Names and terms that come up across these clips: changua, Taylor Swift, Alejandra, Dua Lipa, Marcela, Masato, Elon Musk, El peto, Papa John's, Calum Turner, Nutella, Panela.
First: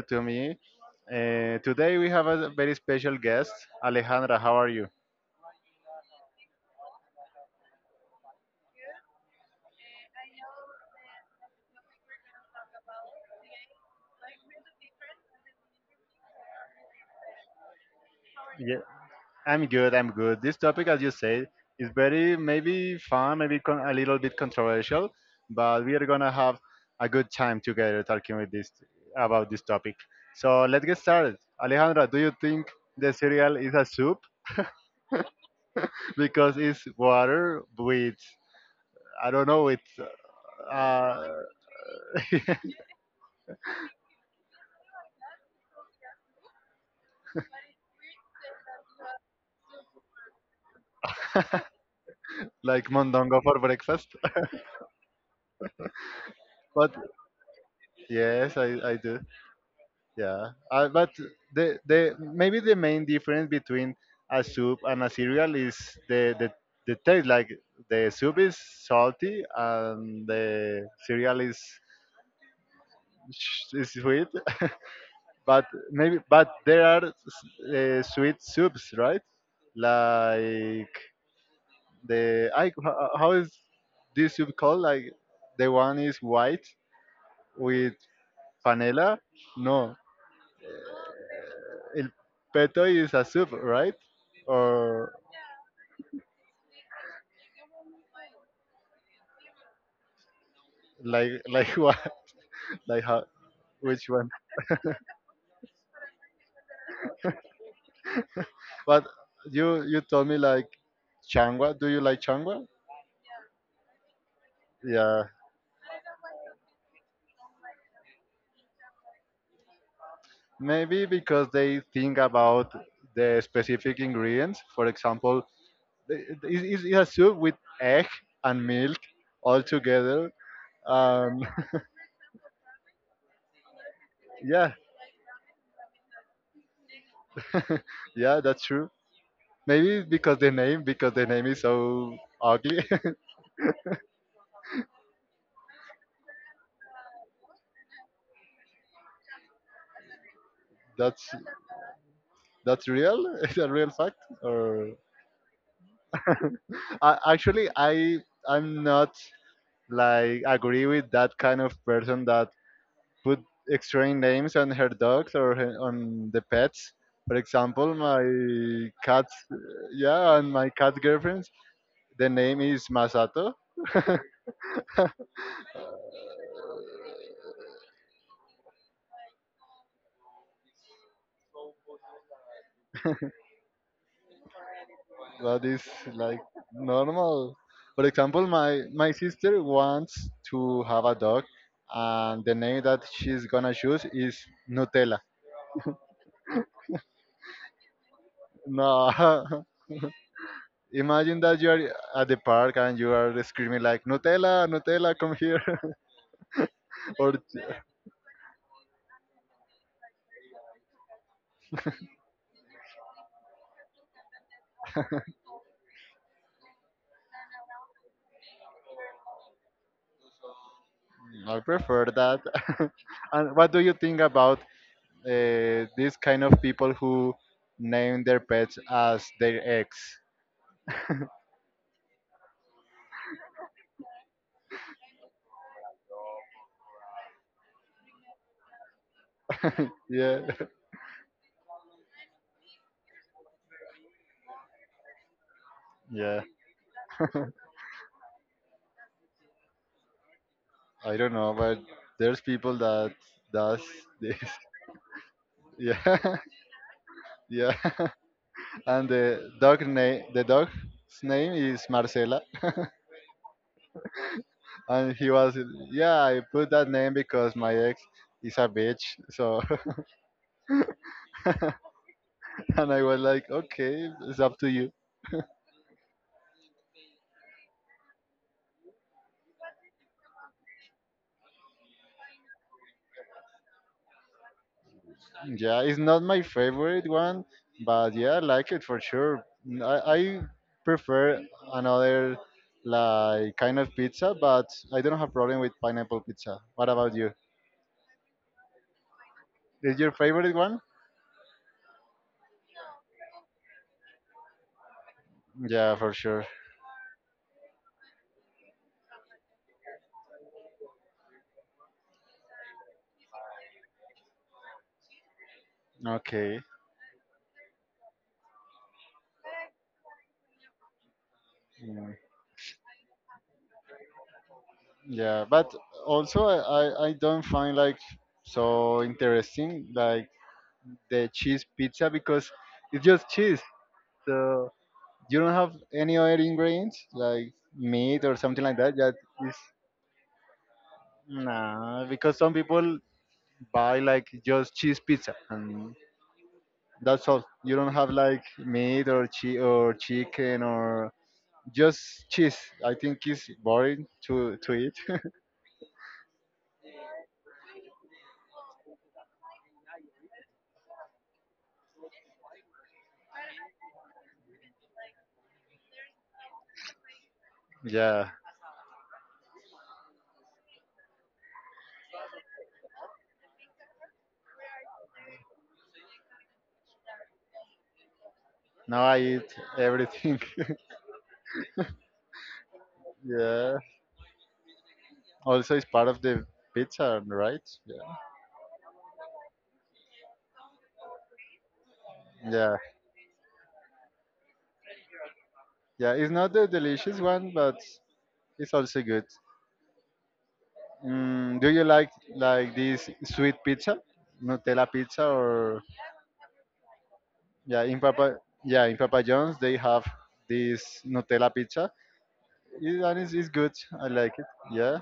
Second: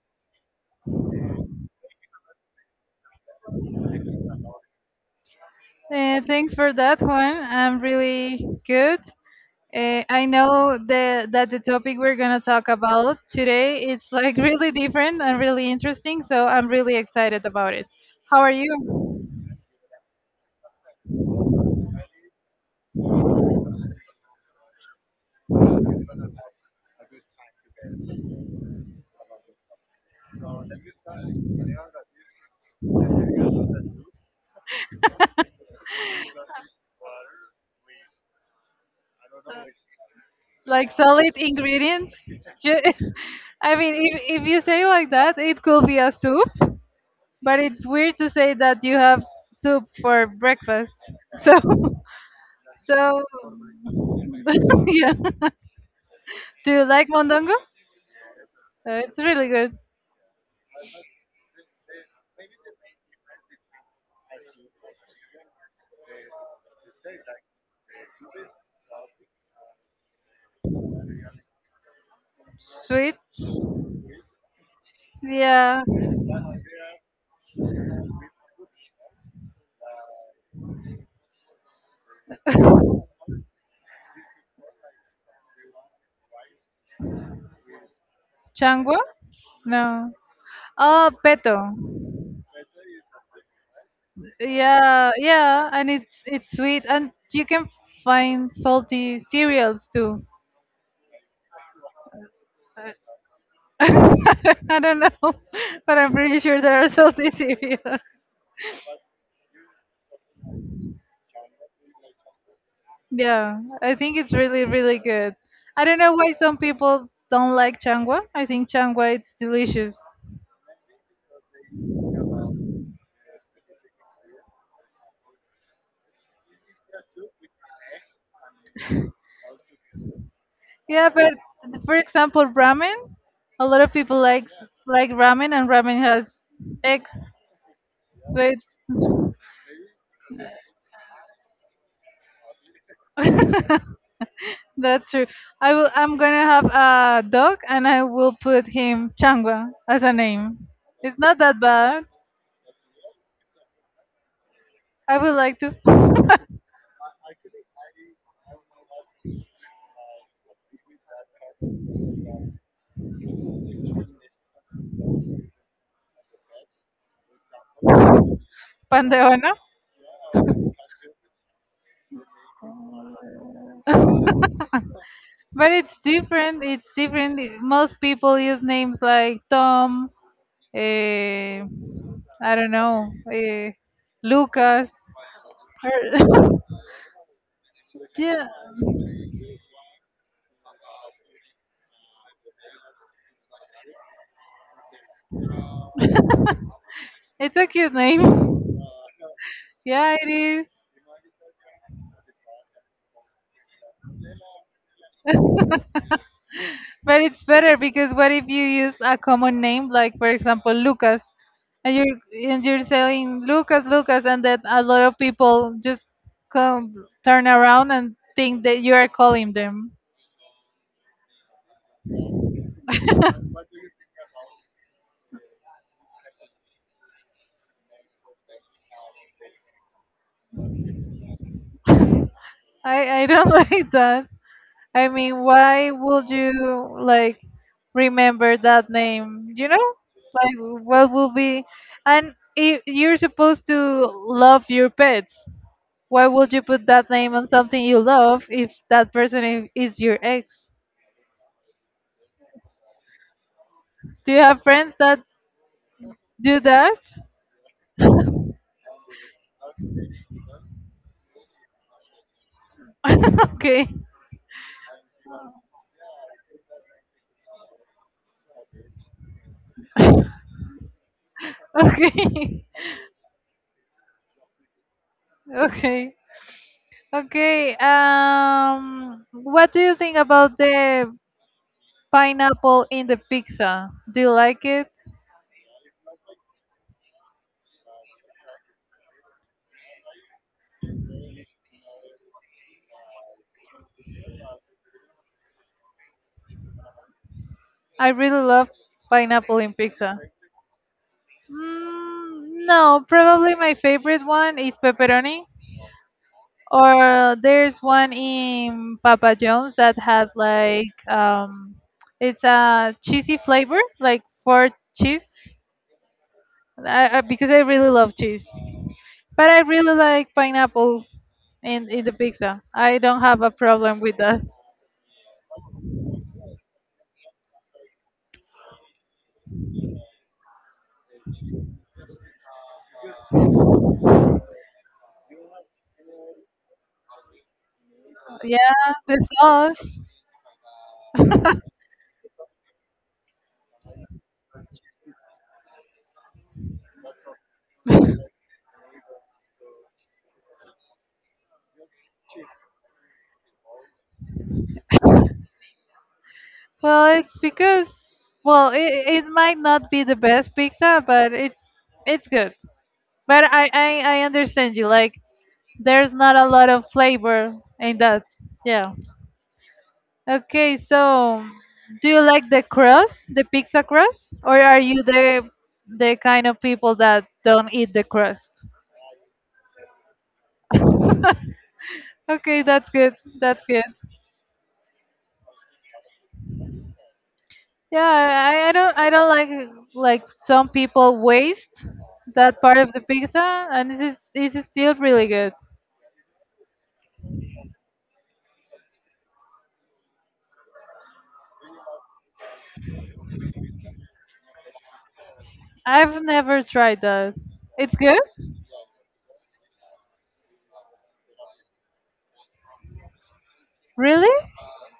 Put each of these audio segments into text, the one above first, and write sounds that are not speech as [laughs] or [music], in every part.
to me. Today we have a very special guest, Alejandra. How are you? Thanks for that one. I'm really good. I know that the topic we're going to talk about today is like [laughs] really different and really interesting, so I'm really excited about it. How are Yeah, you? I'm good, I'm good. This topic, as you said, is very maybe fun, maybe a little bit controversial, but we are gonna have a good time together talking with this about this topic. So let's get started. Alejandra, do you think the cereal is a soup [laughs] [laughs] because it's water with I don't know with Like uh, solid ingredients? [laughs] Ju- [laughs] I mean, if you say like that, it could be a soup. But it's weird to say that you have soup for breakfast. So, like [laughs] so mondongo for breakfast. [laughs] yeah. Do you [laughs] But like mondongo? yes, I do. It's really good. Yeah. But the maybe the main difference between a soup and a cereal is the the the taste. Like the soup is salty and the cereal is Sweet. Is sweet. [laughs] But Yeah. maybe but there are sweet soups, right? Like the I how is this soup called? Like the one is white with Changua? Panela? No. No. Oh, peto. El peto is a soup, right? Or Yeah, yeah, and it's sweet, and you can find salty cereals too. like [laughs] what? Like how? [laughs] Which one? I don't know, [laughs] but I'm pretty sure there are salty cereals. [laughs] But you told me like changua. Do you like changua? Yeah, I think it's really, really Yeah, good. I don't know why some people don't like changwa. I think changwa it's delicious. maybe because they think about the specific ingredients. For example, it's a soup with egg and milk all together. Yeah, but Um, for example, ramen. A lot of people like [laughs] yeah, like ramen, and ramen has eggs, so yeah, that's true. it's [laughs] Maybe because the name is so ugly. [laughs] that's true. I will. I'm gonna have a dog, and I will put him changwa as a name. It's that's not that bad. That's real? [laughs] Is a real fact? Or I would like to. [laughs] I, actually, I'm not like agree with that kind of person that put extreme names on her dogs or her, on the pets. For example, my cat's Panteona. yeah, and my cat girlfriend's the name is Masato. But it's different. It's different. Most people use names like Tom, eh, I don't know, Lucas. That is like or- normal. For [laughs] example, yeah, my sister wants to have a dog, and the name that she's gonna choose is Nutella. it's a cute name. [laughs] No, [laughs] Yeah, it is. imagine that you are at the park and you are screaming like, Nutella, Nutella, come here. [laughs] But Or it's better because what if you use a common name, like for example Lucas, and you're saying Lucas, Lucas, and then a lot of people just come turn around and think that you are calling them. I prefer that. [laughs] And what do you think about these kind of people who name their pets as their ex? I don't [laughs] like that. I mean, why would you like remember that name? You know, Yeah, like what will be, and if you're supposed to love your pets. Why [laughs] yeah. would you put that name on something you love if that person is your ex? I don't know, but there's people that does Do this. you have [laughs] friends that Yeah, [laughs] do that? [laughs] yeah. [laughs] And the dog name, the dog's name is Marcela. Okay, And he was yeah I put that name because my ex is a bitch, so okay, [laughs] and I was like, okay, it's up to you. [laughs] okay, okay. What do you think about the pineapple in the pizza? Do you like it? Yeah, it's not my favorite one, but yeah I like it for sure. I prefer another like kind of pizza, but I don't have problem with pineapple pizza. What about you? I really love pineapple in Is your pizza. favorite one? No, probably my favorite one is pepperoni. Yeah, for sure. Or there's one in Papa John's that has like it's a cheesy flavor, like for cheese. Okay. Because I really love cheese, but I really like pineapple in the Mm, pizza. I don't have a problem with that. yeah, but also I don't find like so interesting like the cheese pizza because it's just cheese. So you don't have any other ingredients like meat or something like Yeah, that. That the is sauce. nah, because some people buy like just cheese pizza and that's all. You don't have like meat or or chicken or just cheese. I think it's boring to eat. [laughs] Well, it's because, well, it might not be the best pizza, but it's good. But I understand you. Like there's not a lot of flavor in that. Yeah, Yeah. Okay, so do you like the crust, the pizza crust, or are you the kind of people that don't eat the crust? now I eat everything. Okay, that's good. [laughs] That's Yeah, good. also it's part of the pizza, right? Yeah. Yeah, I don't like some people waste that Yeah. part of the pizza, and this is still really good. Yeah, it's not the delicious one, but it's also good. Mm, do you like this sweet pizza, Nutella pizza, or I've never tried that. yeah, It's in good? Papa yeah in Papa John's they have this Nutella pizza. It, and it's good. I Really? like it. Yeah,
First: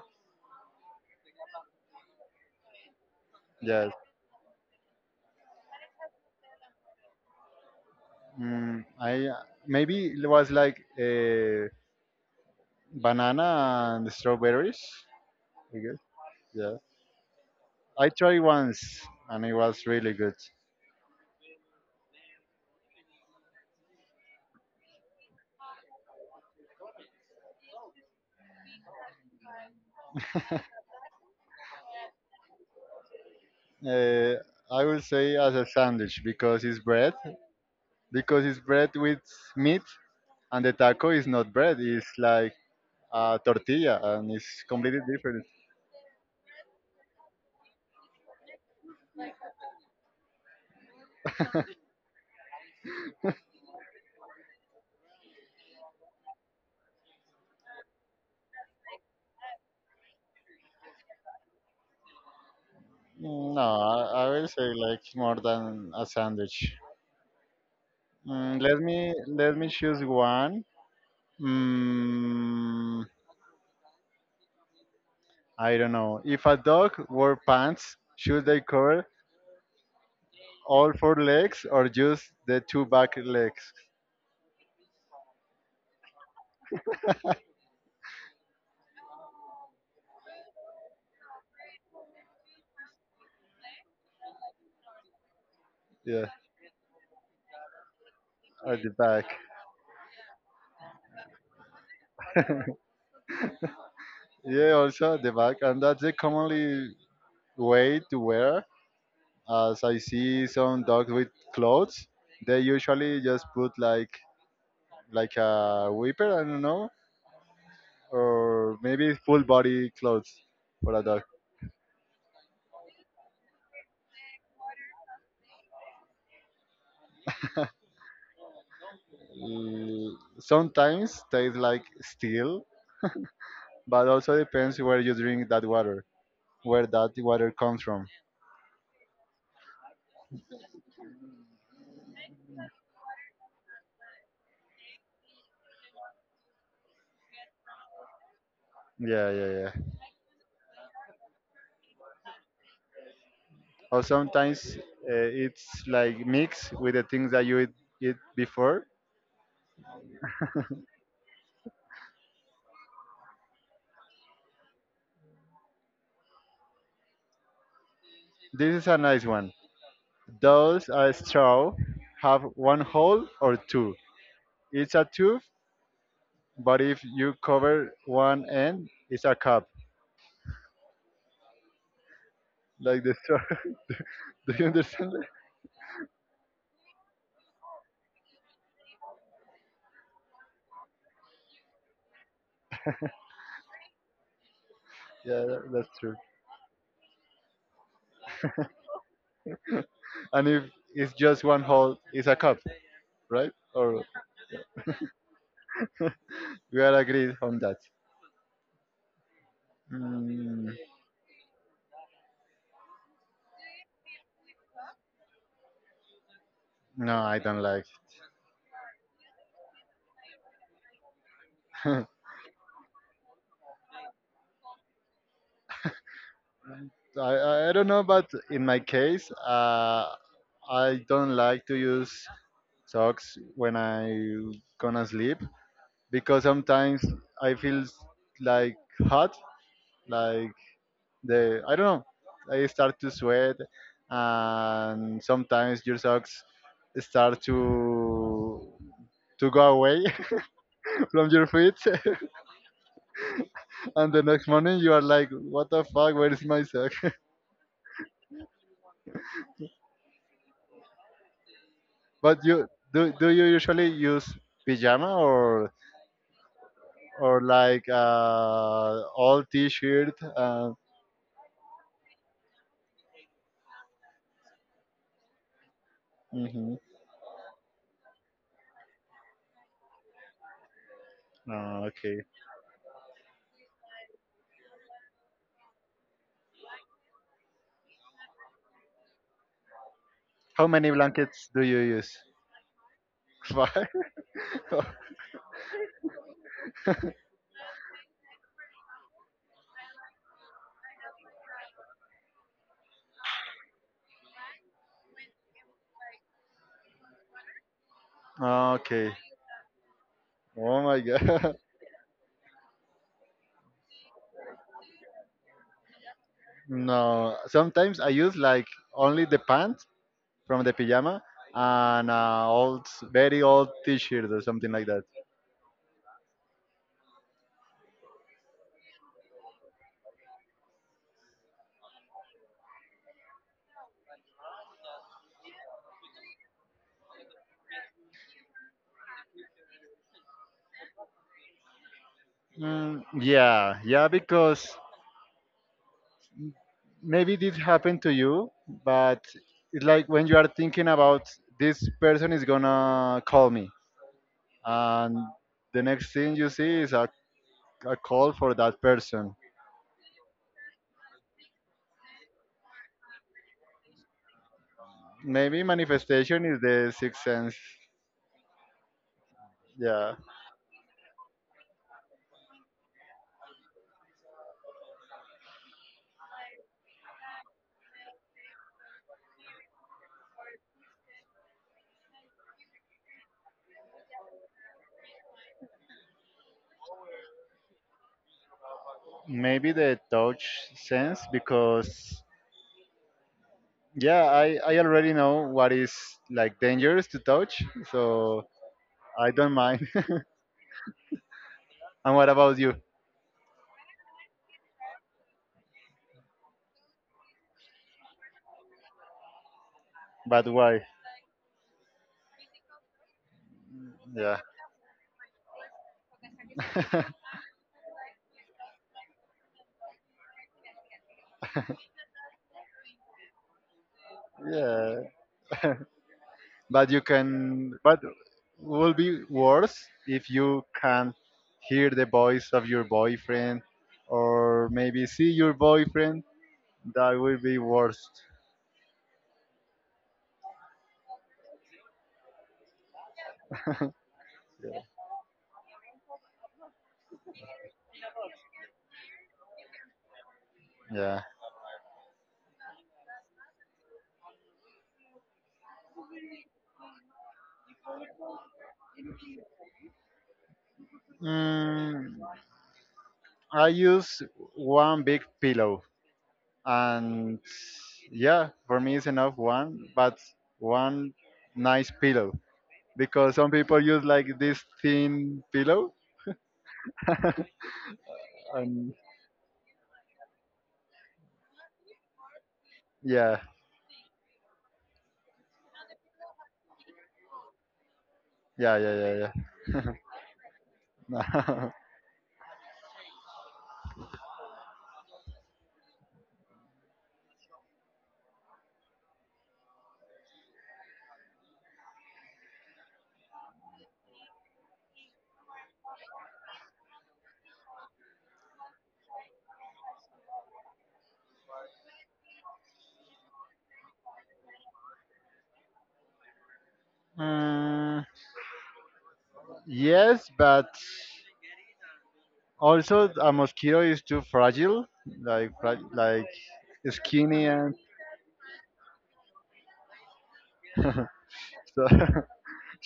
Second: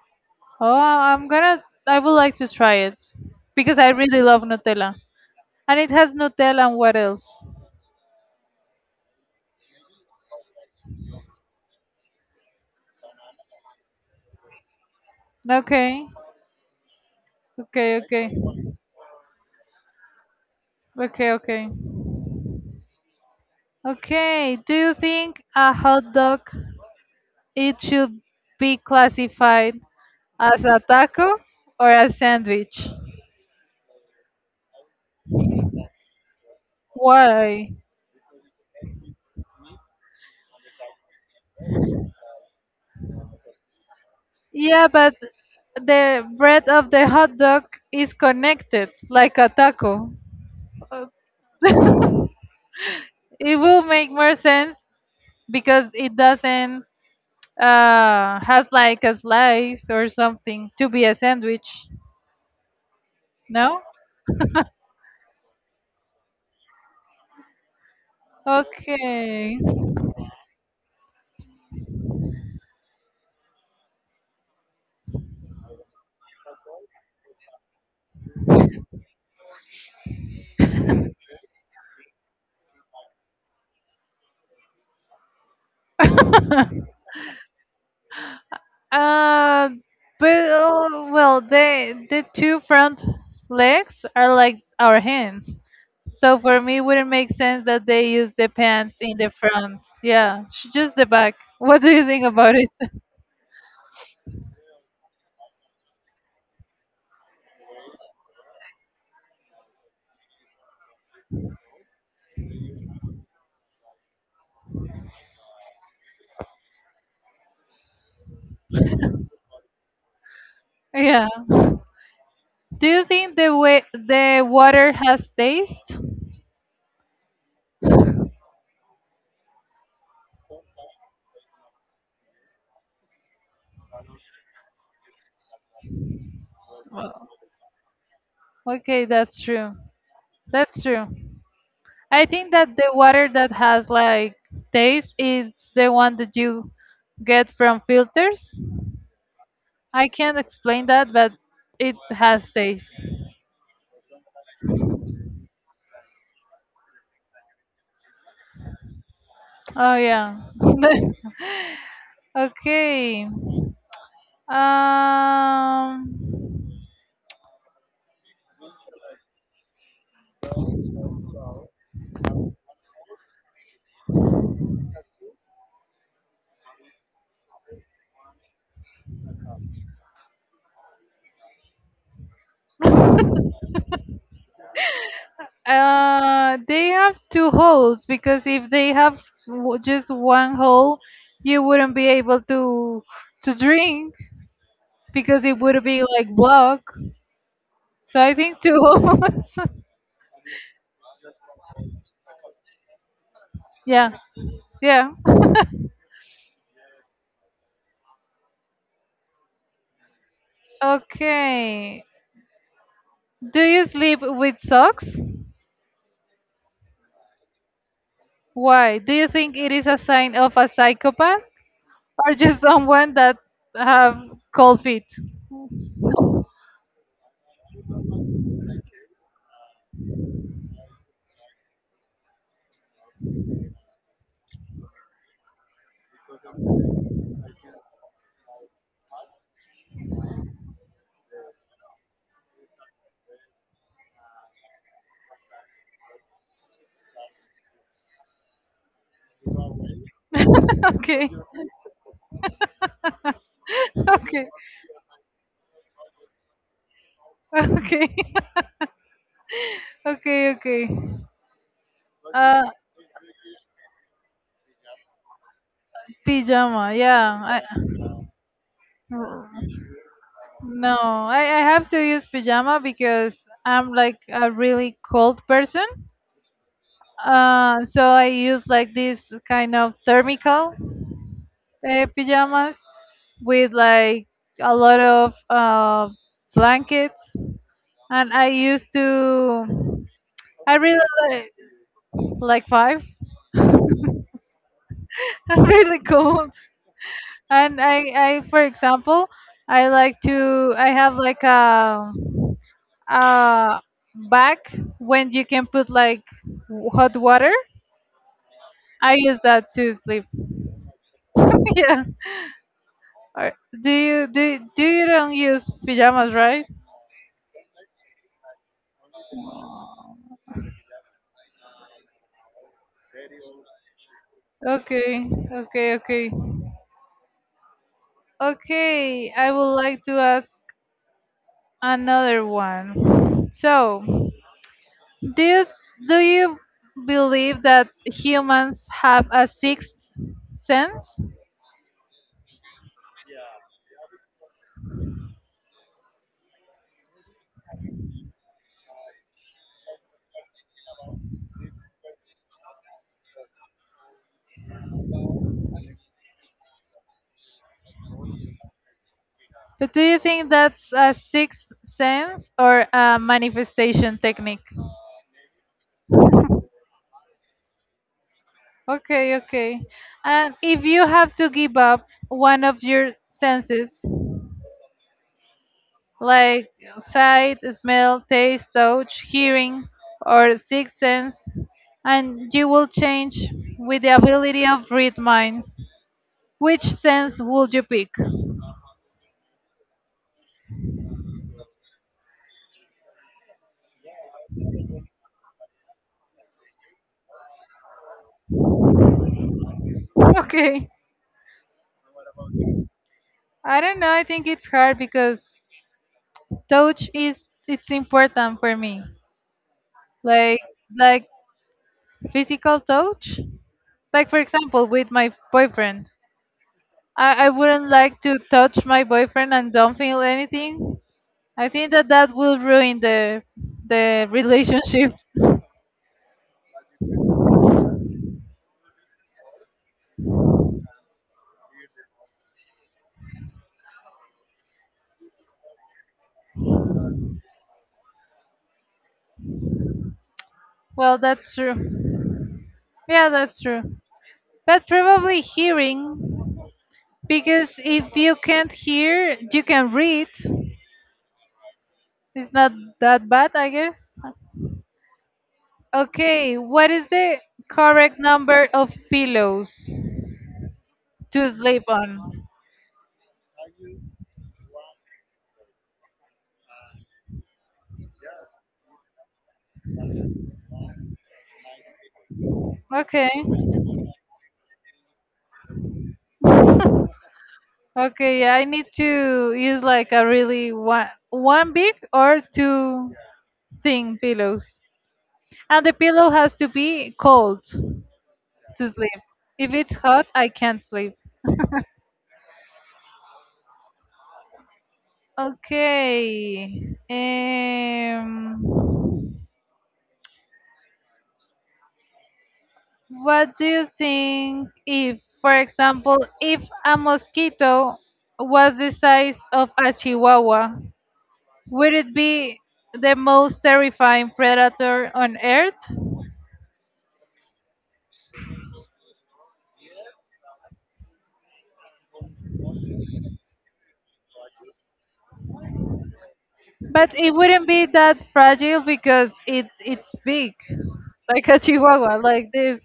Oh, I would like to try it because I yeah. really love Nutella. And it has Nutella and what else? Mm, I maybe it was like a banana and strawberries. I guess. Okay. Yeah, Okay, I okay. tried once and it was really good. Okay, okay. Okay, do you think a hot dog, it should be classified as a taco or a sandwich? Uh, I will say as a sandwich Why? because it's bread with meat, and the taco is not bread. It's like a tortilla, and it's Yeah, completely but different. the bread of the hot dog is connected like a taco. Uh, [laughs] it will make more sense because it doesn't, has like a slice or something to be a sandwich. Mm, no, No? I will say like more than a sandwich. Mm, let Okay. me choose one. Mm, I don't know. If a dog wore pants, should they cover all four legs or just the two back legs? [laughs] Uh, but, well, the two front legs are like our hands, Yeah, so for me, it wouldn't make sense that they use the at the pants in back. the front. Yeah, just the back. [laughs] What do you think about it? [laughs] Yeah, also at the back, and that's the commonly way to wear. As I see some dogs with clothes, they usually just put like a whipper, I don't know, or maybe full body clothes for a dog. Yeah. Do you think the way the water has taste? Mm, sometimes tastes like steel, but also depends where you drink that water, where that Well, water comes from. okay, that's true. That's true. I think that the water that has like taste is the one that you get from filters. Yeah, yeah, yeah. I can't explain that, but it has taste. Or sometimes uh, it's like mixed with the things that you eat, eat before. Oh yeah. [laughs] Okay. Um. This is a nice one. Those are straw, have one hole or two. It's a tube, but if you cover one end, it's a cup, like the straw. [laughs] Do you understand that? They have two holes because if they have, just one hole, you wouldn't be able to drink Yeah, because it would that's be true. like blocked. So I think two holes. [laughs] And if it's just one hole, it's a cup, right? Or Yeah. Yeah. we are agreed on that. Mm, Okay. Do you sleep with socks? no, I don't like. Why? Do you think it is a sign of a psychopath? It. Or just someone that have cold feet. [laughs] I don't know, but in my case, I don't like to use socks when I gonna sleep because sometimes I feel like hot, like the I don't know. I start to sweat, and sometimes your socks start to go away [laughs] [laughs] from Okay. your feet, [laughs] and the next Okay. morning you are like, "What the fuck? Where is my sock?" [laughs] Okay. [laughs] Okay. Okay. But Uh, you do you usually use pajama Pajama. or Yeah. I, like all t-shirt? No, I, I have to use pajama because I'm like a really cold person. Mhm. So I use like this kind of thermical, Oh, okay. pajamas with like a lot of, blankets, and I used to. How I many really blankets like do you use? like five. [laughs] Five. [laughs] [laughs] I'm really cold. And, for example, I have like, a bag when you can put like, hot water. Okay. I use that to sleep. Oh my [laughs] god. [laughs] Yeah. Or do you don't use pajamas, right? No, sometimes I use like only the pants from the pyjama and old, very old T-shirt or something like that. Okay, okay, okay. Okay, I would like to ask another one. So, Do, do you believe that humans have a sixth sense? Mm, yeah, yeah, because maybe this happened to you, but it's like when you are thinking about this person is gonna call me, and the next thing you see is a call for that person. But do you think that's a sixth sense or a manifestation technique? Maybe manifestation is the sixth sense. Okay, okay. Yeah, And if you have to give up one of your senses, like sight, smell, taste, touch, hearing, or sixth sense, and you will change with the ability of read minds, which sense would you pick? maybe the touch sense because yeah, I already know what is like dangerous to touch, so I don't mind. [laughs] Okay. And what about you? I don't know. I think it's hard because touch is it's important for me. But Like, why? like physical touch. Like Yeah. for example, with my boyfriend, [laughs] I wouldn't like to touch my boyfriend and don't feel anything. I think that that will ruin the Yeah. relationship. [laughs] But you can but will be worse if you can't hear the voice of your boyfriend or maybe see your boyfriend. That will be worse. Well, that's true. Yeah, that's true. Yeah. But probably hearing because if you can't hear, you can read. Yeah. It's not that bad, I guess. Okay, what is the correct number of pillows to sleep on? Mm, I use one big pillow and yeah, for me it's enough one, but one nice pillow because Okay. some people use like this thin pillow, Okay, yeah, I need and to use like a really one big or two yeah, thin pillows. And the pillow has to be cold yeah, to sleep. yeah, If it's hot, I can't sleep. yeah, yeah. [laughs] Okay. Um What do you think if, for example, if a mosquito was the size of a chihuahua, would it be the most terrifying predator on earth? Mm, yes, but also a mosquito is too fragile, like like But it skinny wouldn't and be that fragile because it's big, like a chihuahua, so like this.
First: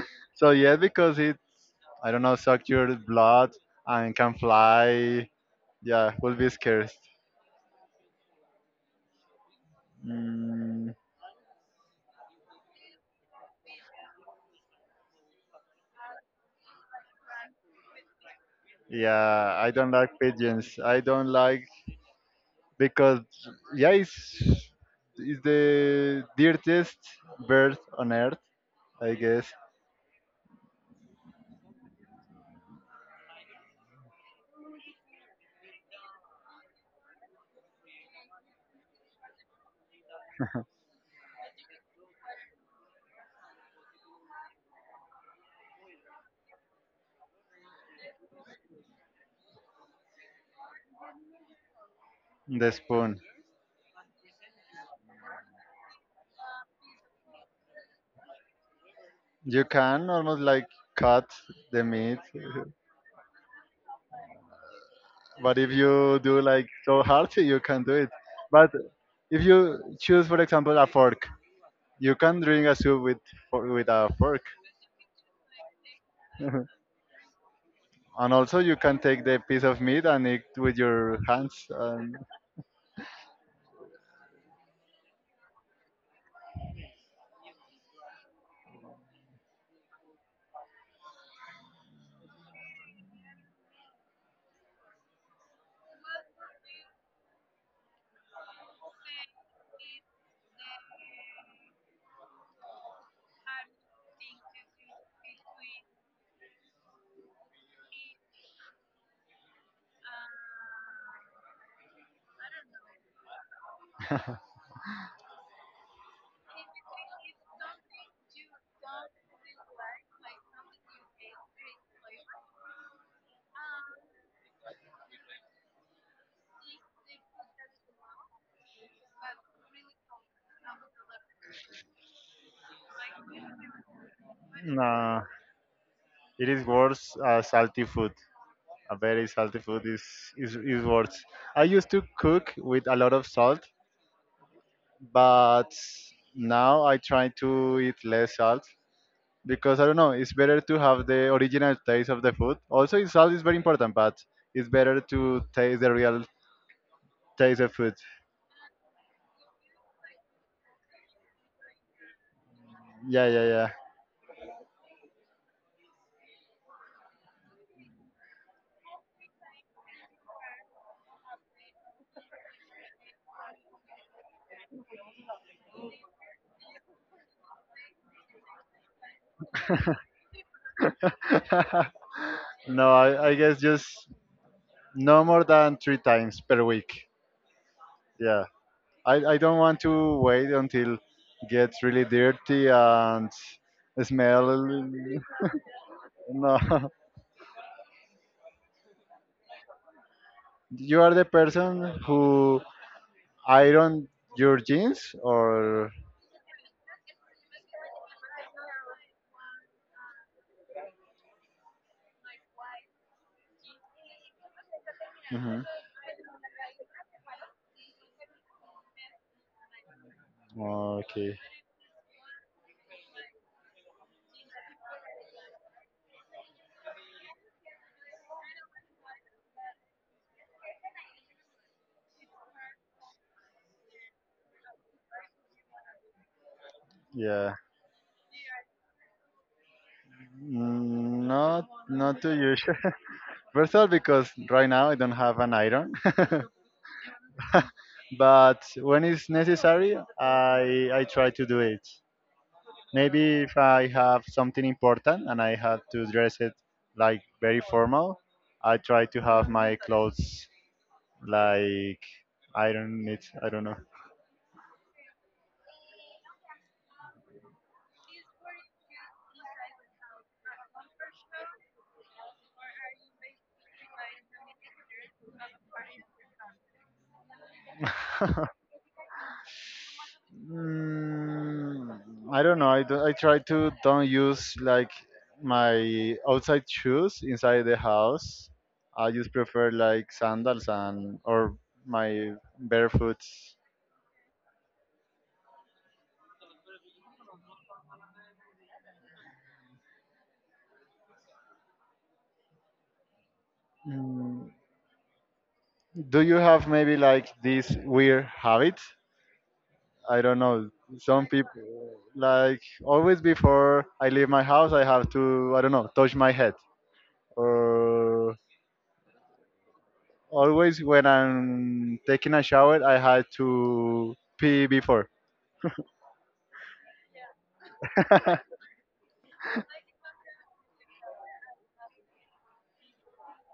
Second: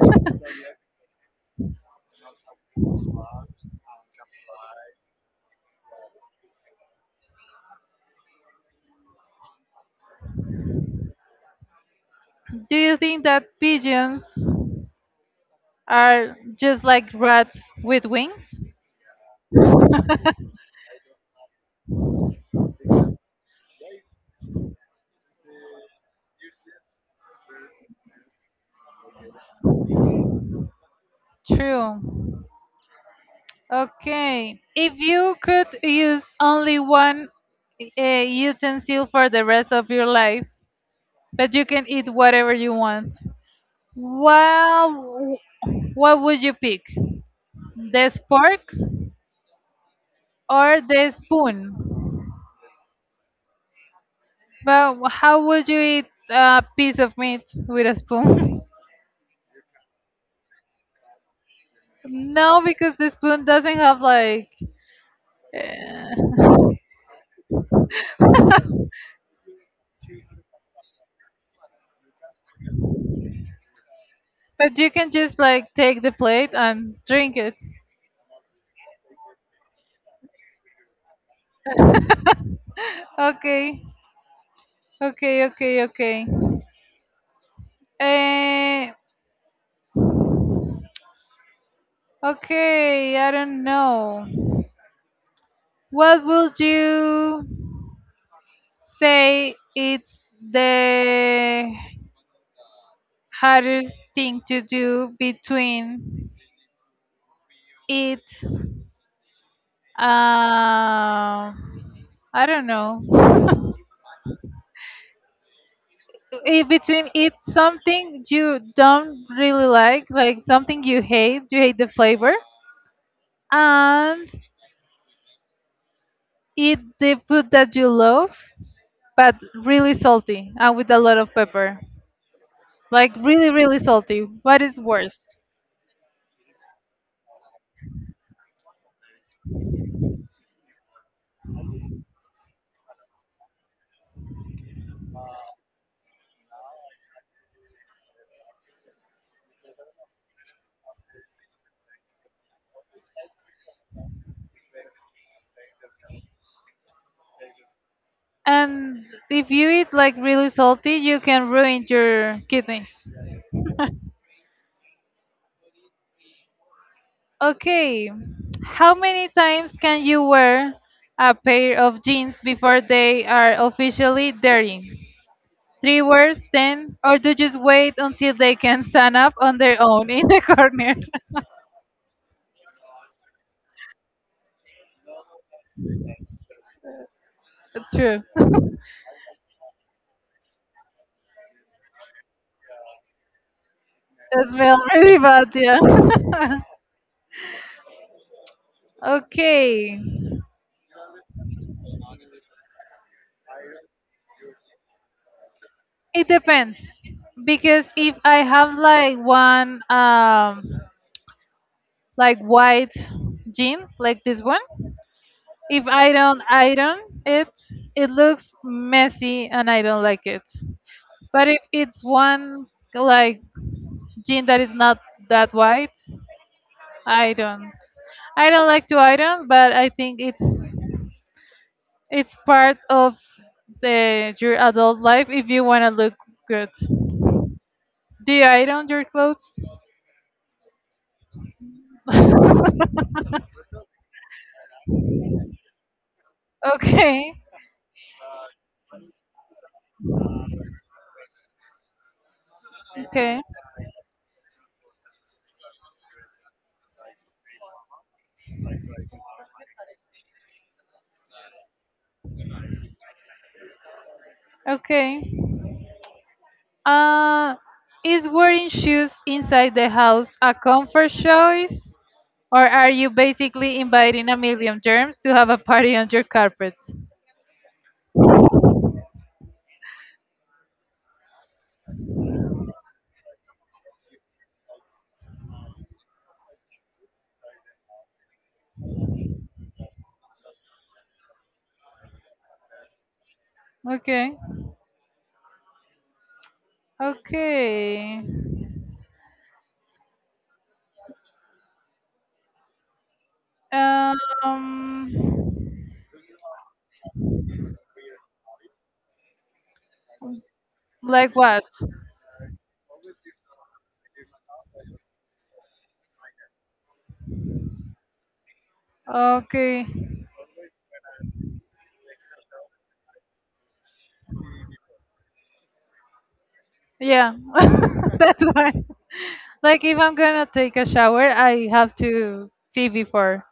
[laughs] so yeah, because it I don't know suck your blood and can fly. Yeah, will be scarce. Mm, Do you think that pigeons are just like rats with wings? yeah, I don't like pigeons. I don't like because yeah, it's the dirtiest bird on earth, I guess. True. Okay. If you could use only one, utensil for the rest of your life, but you can eat whatever you want, well, what would you pick? The spork or the spoon? The spoon. But how would you eat a piece of meat with a spoon? You can almost like cut the [laughs] meat, No, because the spoon doesn't have like. [laughs] but if you Uh, do like so hard, [laughs] you can do it. But if you choose, for example, a fork, you can drink a soup with with a fork. but you can just like take the plate [laughs] and drink it. And also, you can take the piece of meat and eat with your hands. And, Okay. Okay, okay, okay. Eh, okay, I don't know. What would you say it's the hardest thing to do between it? I don't know. [laughs] In between it, something you don't really like something you hate the flavor, and eat the food that you love, but really salty and with a lot of pepper. Like really really salty, what is worse? no, it is worse salty food. A very salty food is worse. I used to cook with a lot of salt, but now I try to eat less salt because I don't know. It's better to have the original taste of the food. Also, it's salt is very important, but it's better to taste the real taste of food. And if you eat like really salty, you can ruin your kidneys. Yeah, yeah, Okay, how many times can you wear a pair of jeans before they are officially dirty? Three wears, 10, or do just wait until they can stand up on their own in the [laughs] corner? yeah. [laughs] No, I guess just no more than three times per week. True. Yeah. I don't want to wait until gets really dirty and [laughs] smell. That smells really bad, yeah. No, [laughs] [laughs] Okay. you are the person who iron your jeans or It depends because if I have like one, like white jean like this one, mhm. if I don't iron it, it looks messy and I don't like it. Okay. But if it's one like jean that is not that white, I don't. I don't like to iron, but I think it's part of the your adult life if you want to look good. Yeah. Do you iron your clothes? Mm, not not too usual. First of all, because right now I don't have an iron, [laughs] Okay. [laughs] but when it's necessary, I try to do it. Okay. Maybe if I have something important and I have to dress it like very formal, I try to have my clothes like iron it. I don't Okay. Uh, is wearing shoes inside the house a comfort choice? Or are you basically inviting a million germs to have a party on your carpet? know. [laughs] Mm, I don't know. I try to don't use like my outside shoes inside the house. I just prefer like sandals and or my barefoot. Okay. Okay. Mm, Um, do you have maybe like this weird habit? I don't know. Some like what? people like always before I leave my house, I have to I don't know touch my head or Okay. always when I'm taking a shower, I had to pee before. Yeah. [laughs] [laughs] That's why. Like if I'm gonna take a shower, I have to pee before.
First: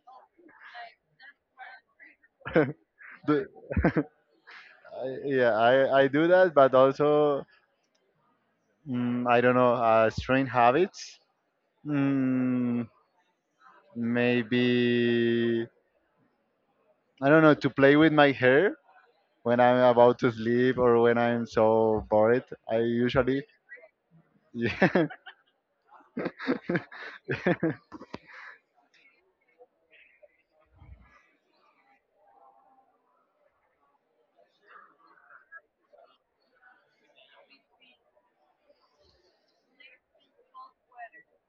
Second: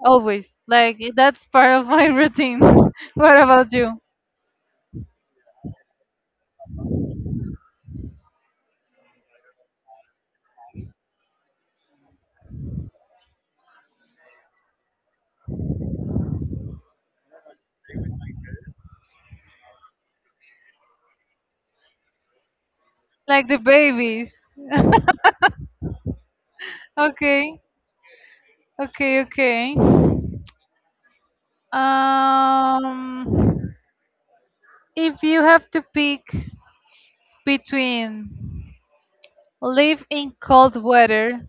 Always. Like that's part of my routine. [laughs] What Do- about you? I- yeah, I do that, but also mm, I don't know strange habits. Mm, maybe I don't know to play with my hair when I'm about to sleep or when I'm so bored. I usually Like the babies. [laughs] yeah. Okay, [laughs] okay, okay. Um, if you have to pick between live in cold weather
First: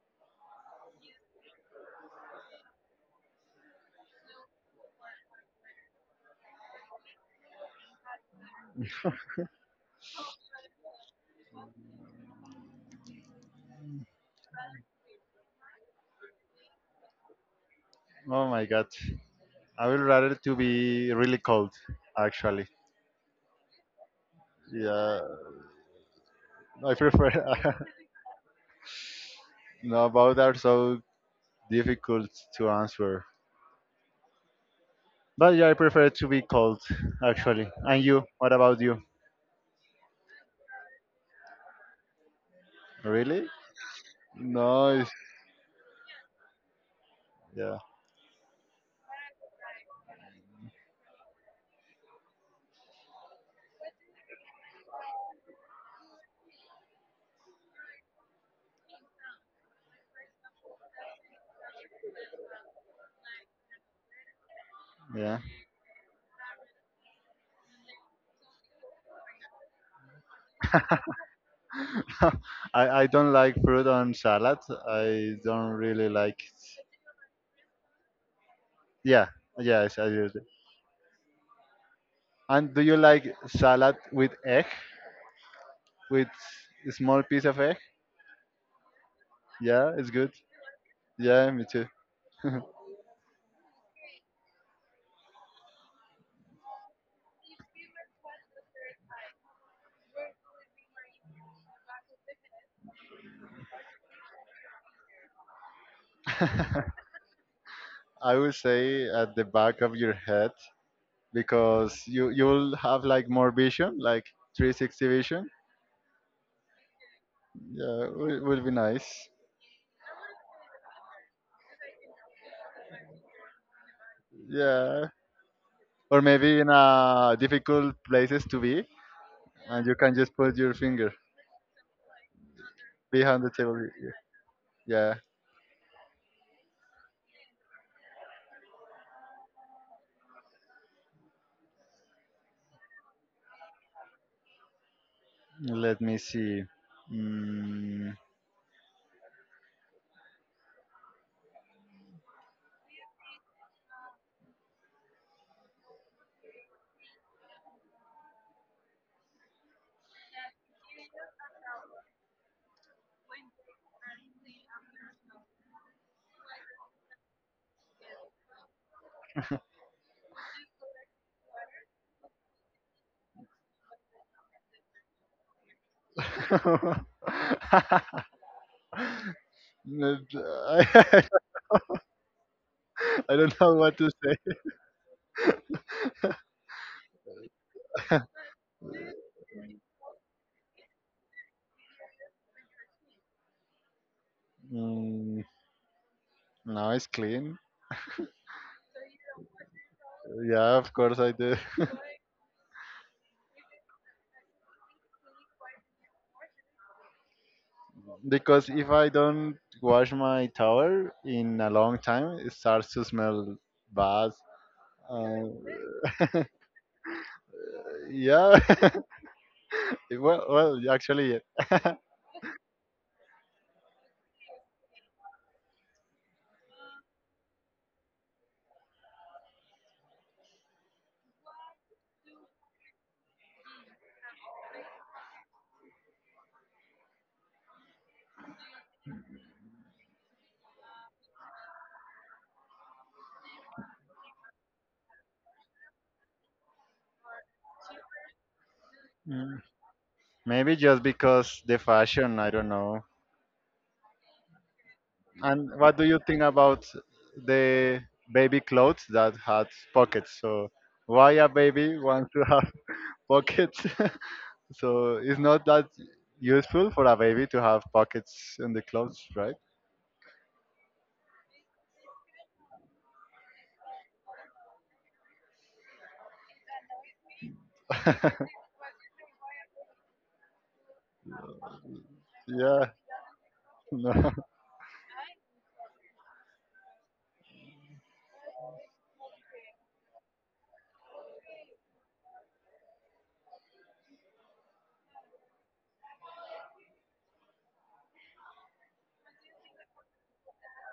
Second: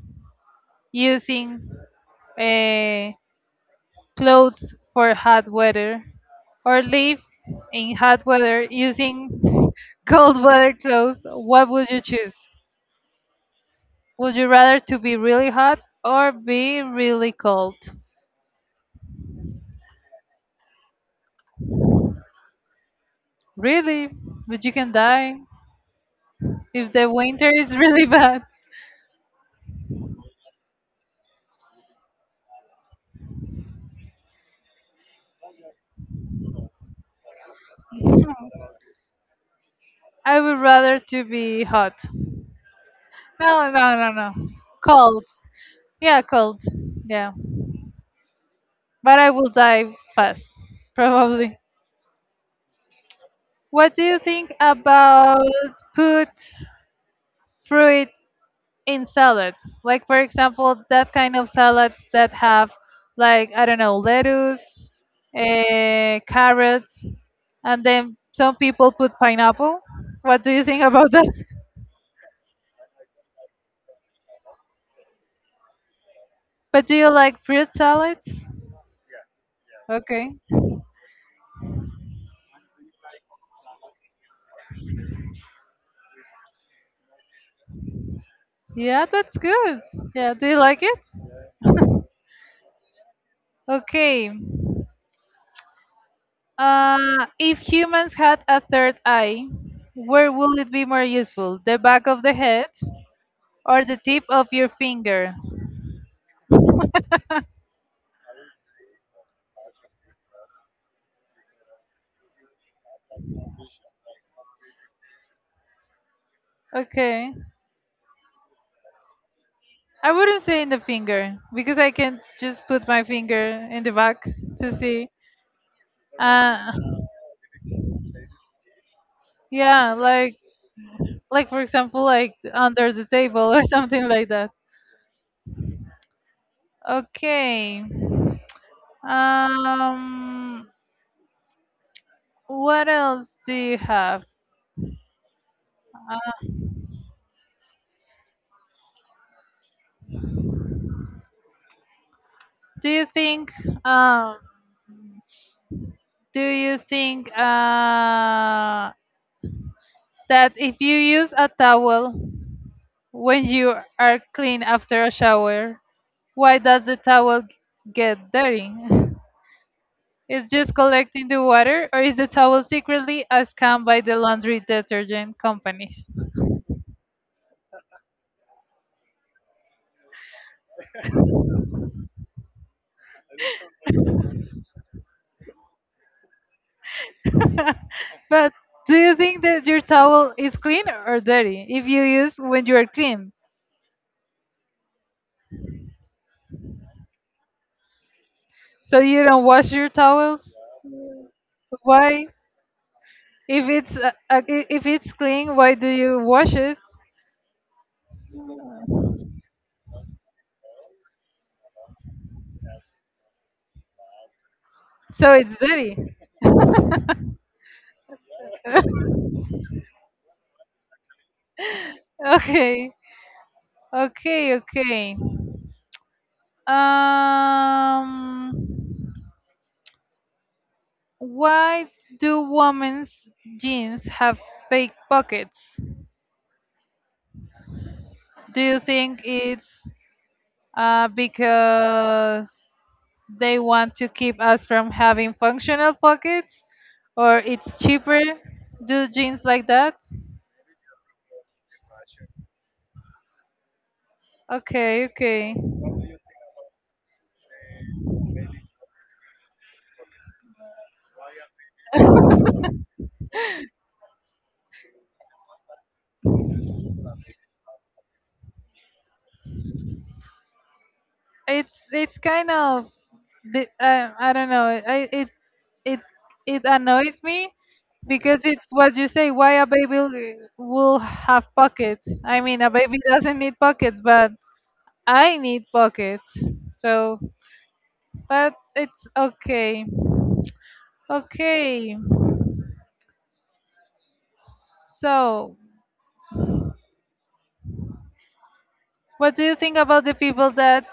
using, uh, clothes for hot weather, or live in hot weather using [laughs] cold weather clothes, what would you choose? Would you rather to be really hot or be really cold? Oh my god, I would rather to be really cold actually. Really, but you can Yeah, die. If I the prefer. winter is really [laughs] bad, [laughs] No, both are so difficult to answer. But yeah, I prefer to be cold, actually. And you? What about you? I would rather to be hot. Really? No, no, no, no. Nice. Cold. Yeah, cold. Yeah. Yeah. But I will die fast, probably. What do you think about put fruit in salads? Like, for example, that kind of salads that have, like, I don't know, lettuce, Yeah. Carrots, and then some people put pineapple. What do you think about that? [laughs] [laughs] I don't like fruit on salad. I don't really like it. But do you like fruit salads? Yeah. Yes, I do. Okay. And do you like salad with egg? With a small piece of egg? Yeah, that's good. Yeah, it's good. Yeah, do you like it? Yeah, me too. Okay. If humans had a third eye, where would it be more useful? The back of the head or the tip of your finger? [laughs] I would say at the back of your head because you'll have like more vision, like 360 vision. Okay. Yeah, it would be nice. I wouldn't say in the finger because I can just put my finger in the back to see. Yeah. Or maybe in Uh, a difficult places to be, and yeah, you can just like put your finger for example, like under the behind the table or [laughs] table. something like that. Yeah. Okay. Um, what else do you have? Let me Uh, see. Mm. do you think um do you think uh that if you use a towel when you are clean after a shower, why does get dirty? [laughs] It's just collecting the water, or is the towel secretly a scam by the laundry detergent companies? [laughs] Not- I [laughs] I don't know what to say. [laughs] But do you think that your towel is clean or dirty if you use when you are clean? Mm, now it's clean. So you don't wash your towels? Yeah, of course I do. [laughs] Why, if if it's clean, why do you wash it Because if I don't wash my towel in a long time, it starts to smell bad. so Uh, it's dirty? yeah, [laughs] [laughs] well, well, actually, [laughs] Okay, okay, okay. Um, why do women's jeans have fake pockets? Do you think it's because they want to keep us from having functional pockets, or it's cheaper? Do jeans mm, like that? maybe just because the fashion, I don't know. Okay, okay. And what do you think about the baby clothes that had pockets? So why a baby wants to have [laughs] pockets? [laughs] So it's not that useful for a baby to have pockets in the clothes, right? It's kind of, I don't know. I, it it annoys me because [laughs] it's what you say. Why a baby will have pockets? I mean, a Yeah, baby doesn't need pockets, but no. [laughs] I need pockets. So, but it's okay. Okay. So, what do you think about the people that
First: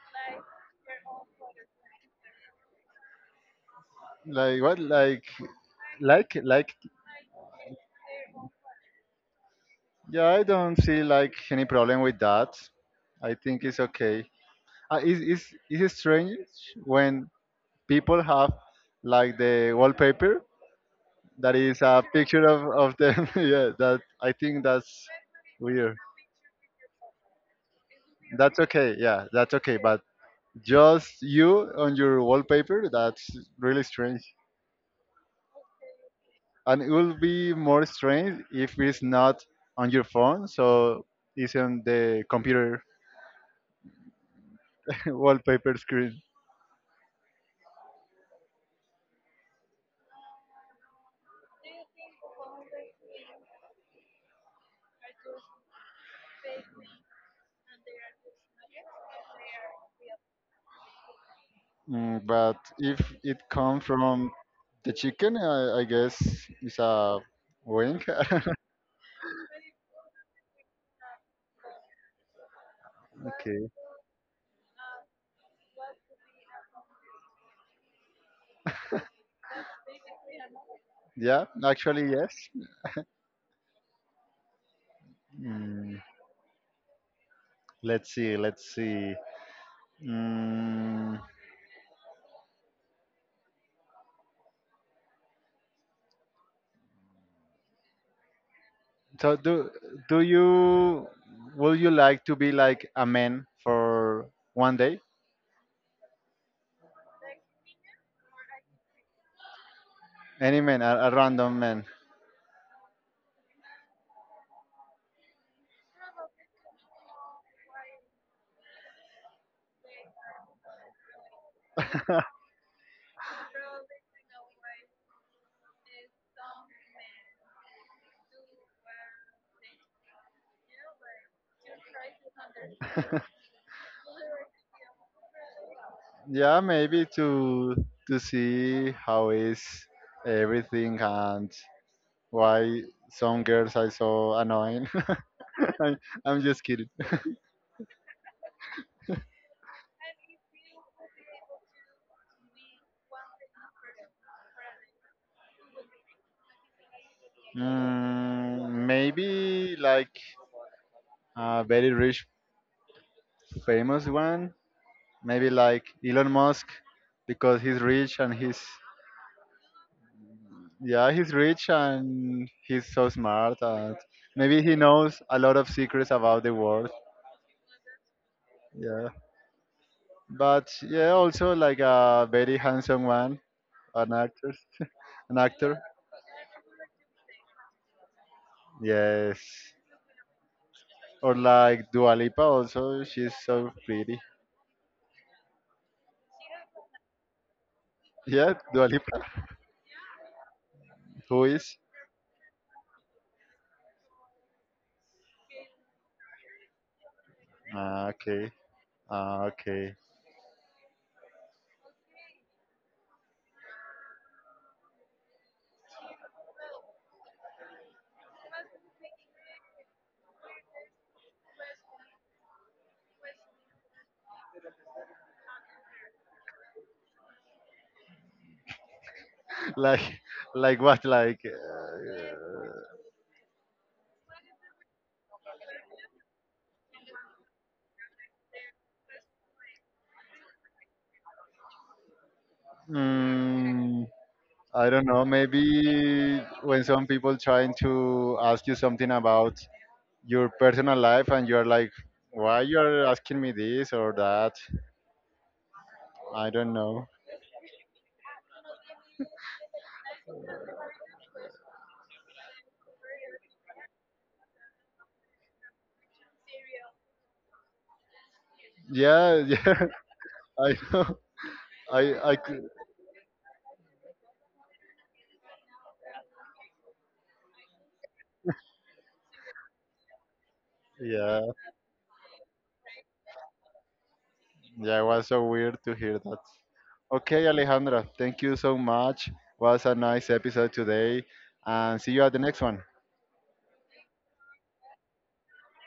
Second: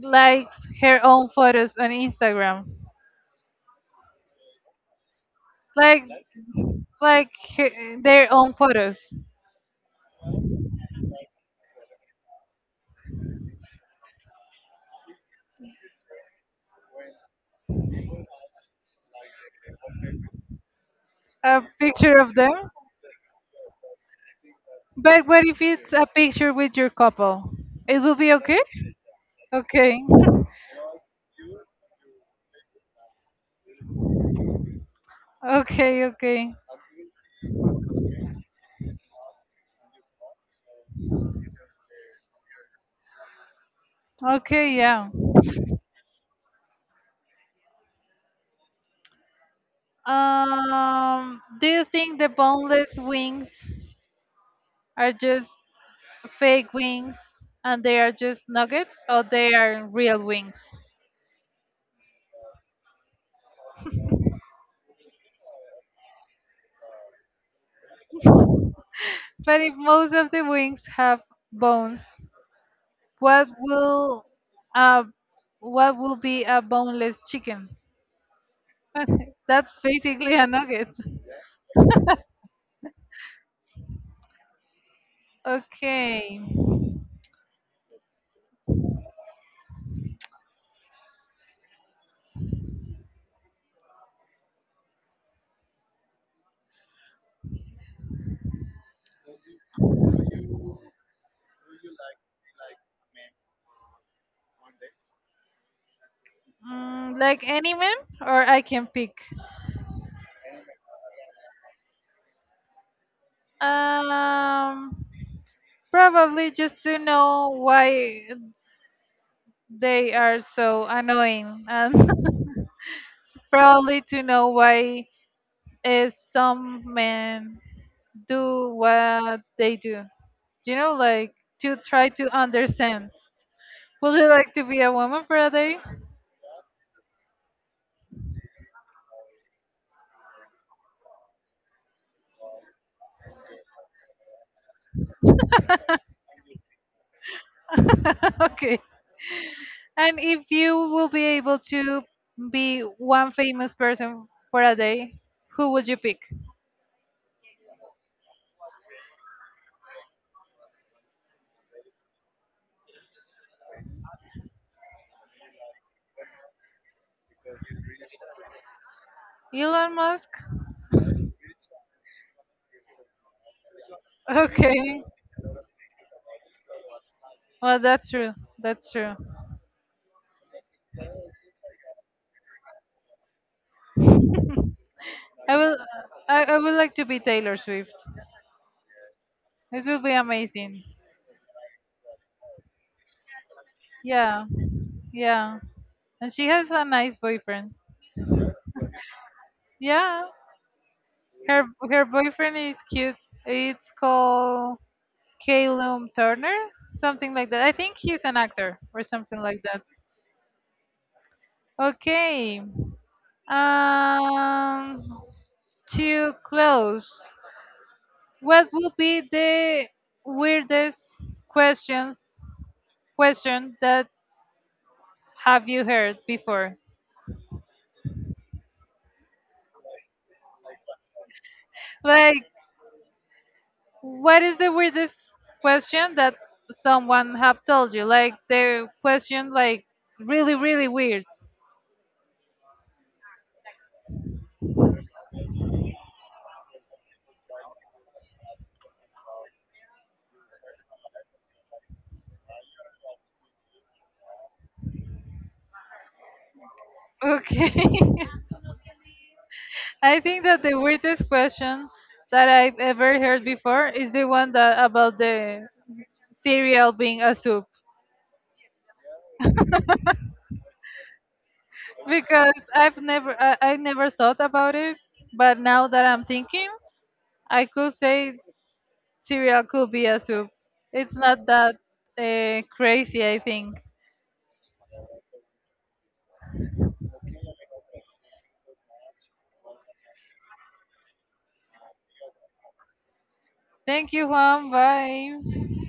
likes her own photos on Instagram? Like what? Like Like like like like her, their own photos, yeah. I don't see like any problem with that. I think it's okay. Uh, is is is strange when people have like the wallpaper that a is a picture of picture them. Of them. [laughs] Yeah, that I think that's But what if it's weird. a picture with your couple? It will be That's okay? okay. Yeah, that's okay. Okay. But just you on your wallpaper, that's really strange. Okay, okay. And it will be more strange if it's not on your phone, so it's on the computer Okay, [laughs] yeah. wallpaper screen. Do you think the boneless wings are just fake wings and they are just nuggets or they are real wings? Mm, but if it come from the chicken, I guess it's a wing. [laughs] But if most of the wings have bones, what Okay. will uh what will be a boneless chicken? That's basically a nugget. Yeah, actually, yes. Mm, Okay. let's see. Let's see. Mm, so do you would you like to be like a man for one day? Mm, like any meme, or I can pick. Any man, a random man. Um, probably just to know why they are so annoying, and [laughs] [laughs] probably to know why is some men do what they do. You know, like to try to understand. Would you like to be a woman for a day? Yeah, maybe to see how is everything and why some girls are so annoying. [laughs] I'm, I'm just kidding. [laughs] [laughs] Okay. And if you will be able to be one famous person for a day, who would you pick? Mm, maybe like a very rich, famous one. Maybe like Elon Musk because he's rich and he's Elon Musk? [laughs] yeah he's rich and he's so smart and maybe he Okay. knows a lot of secrets about the world. Well, that's true. That's Yeah. true. But yeah, also like a very handsome one, an actress, an I will. actor. I would like to be Taylor Swift. Yes. It will be amazing. Or like Dua Lipa also, she's so pretty. Yeah. Yeah. And she has a nice boyfriend. Yeah, Dua Lipa. Yeah. Who Her is? her boyfriend is cute. It's called Calum Turner, something like that. I think Ah, he's an okay. actor or something Ah, like that. okay. Okay. Um, to close, what would be the weirdest questions question that have you heard before? [laughs] Like, like what? Like, Like, what is the weirdest question that someone have told you? Like the question, like really, really weird. mm, I don't know. Maybe when some people trying to ask you something about your personal life and you're like why you're asking me this or that I don't know. Okay, [laughs] I think that the weirdest question that I've ever heard before is the one that about the cereal being a soup Yeah, [laughs] yeah. I know. I because could. I never thought about it, but now that I'm thinking, I could say cereal could be a soup. It's Yeah, not that crazy, I think. yeah. It was so weird to hear that. Okay, Alejandra. Thank you so much. Was a nice episode today, and see you at the next one. Thank you, Juan. Bye.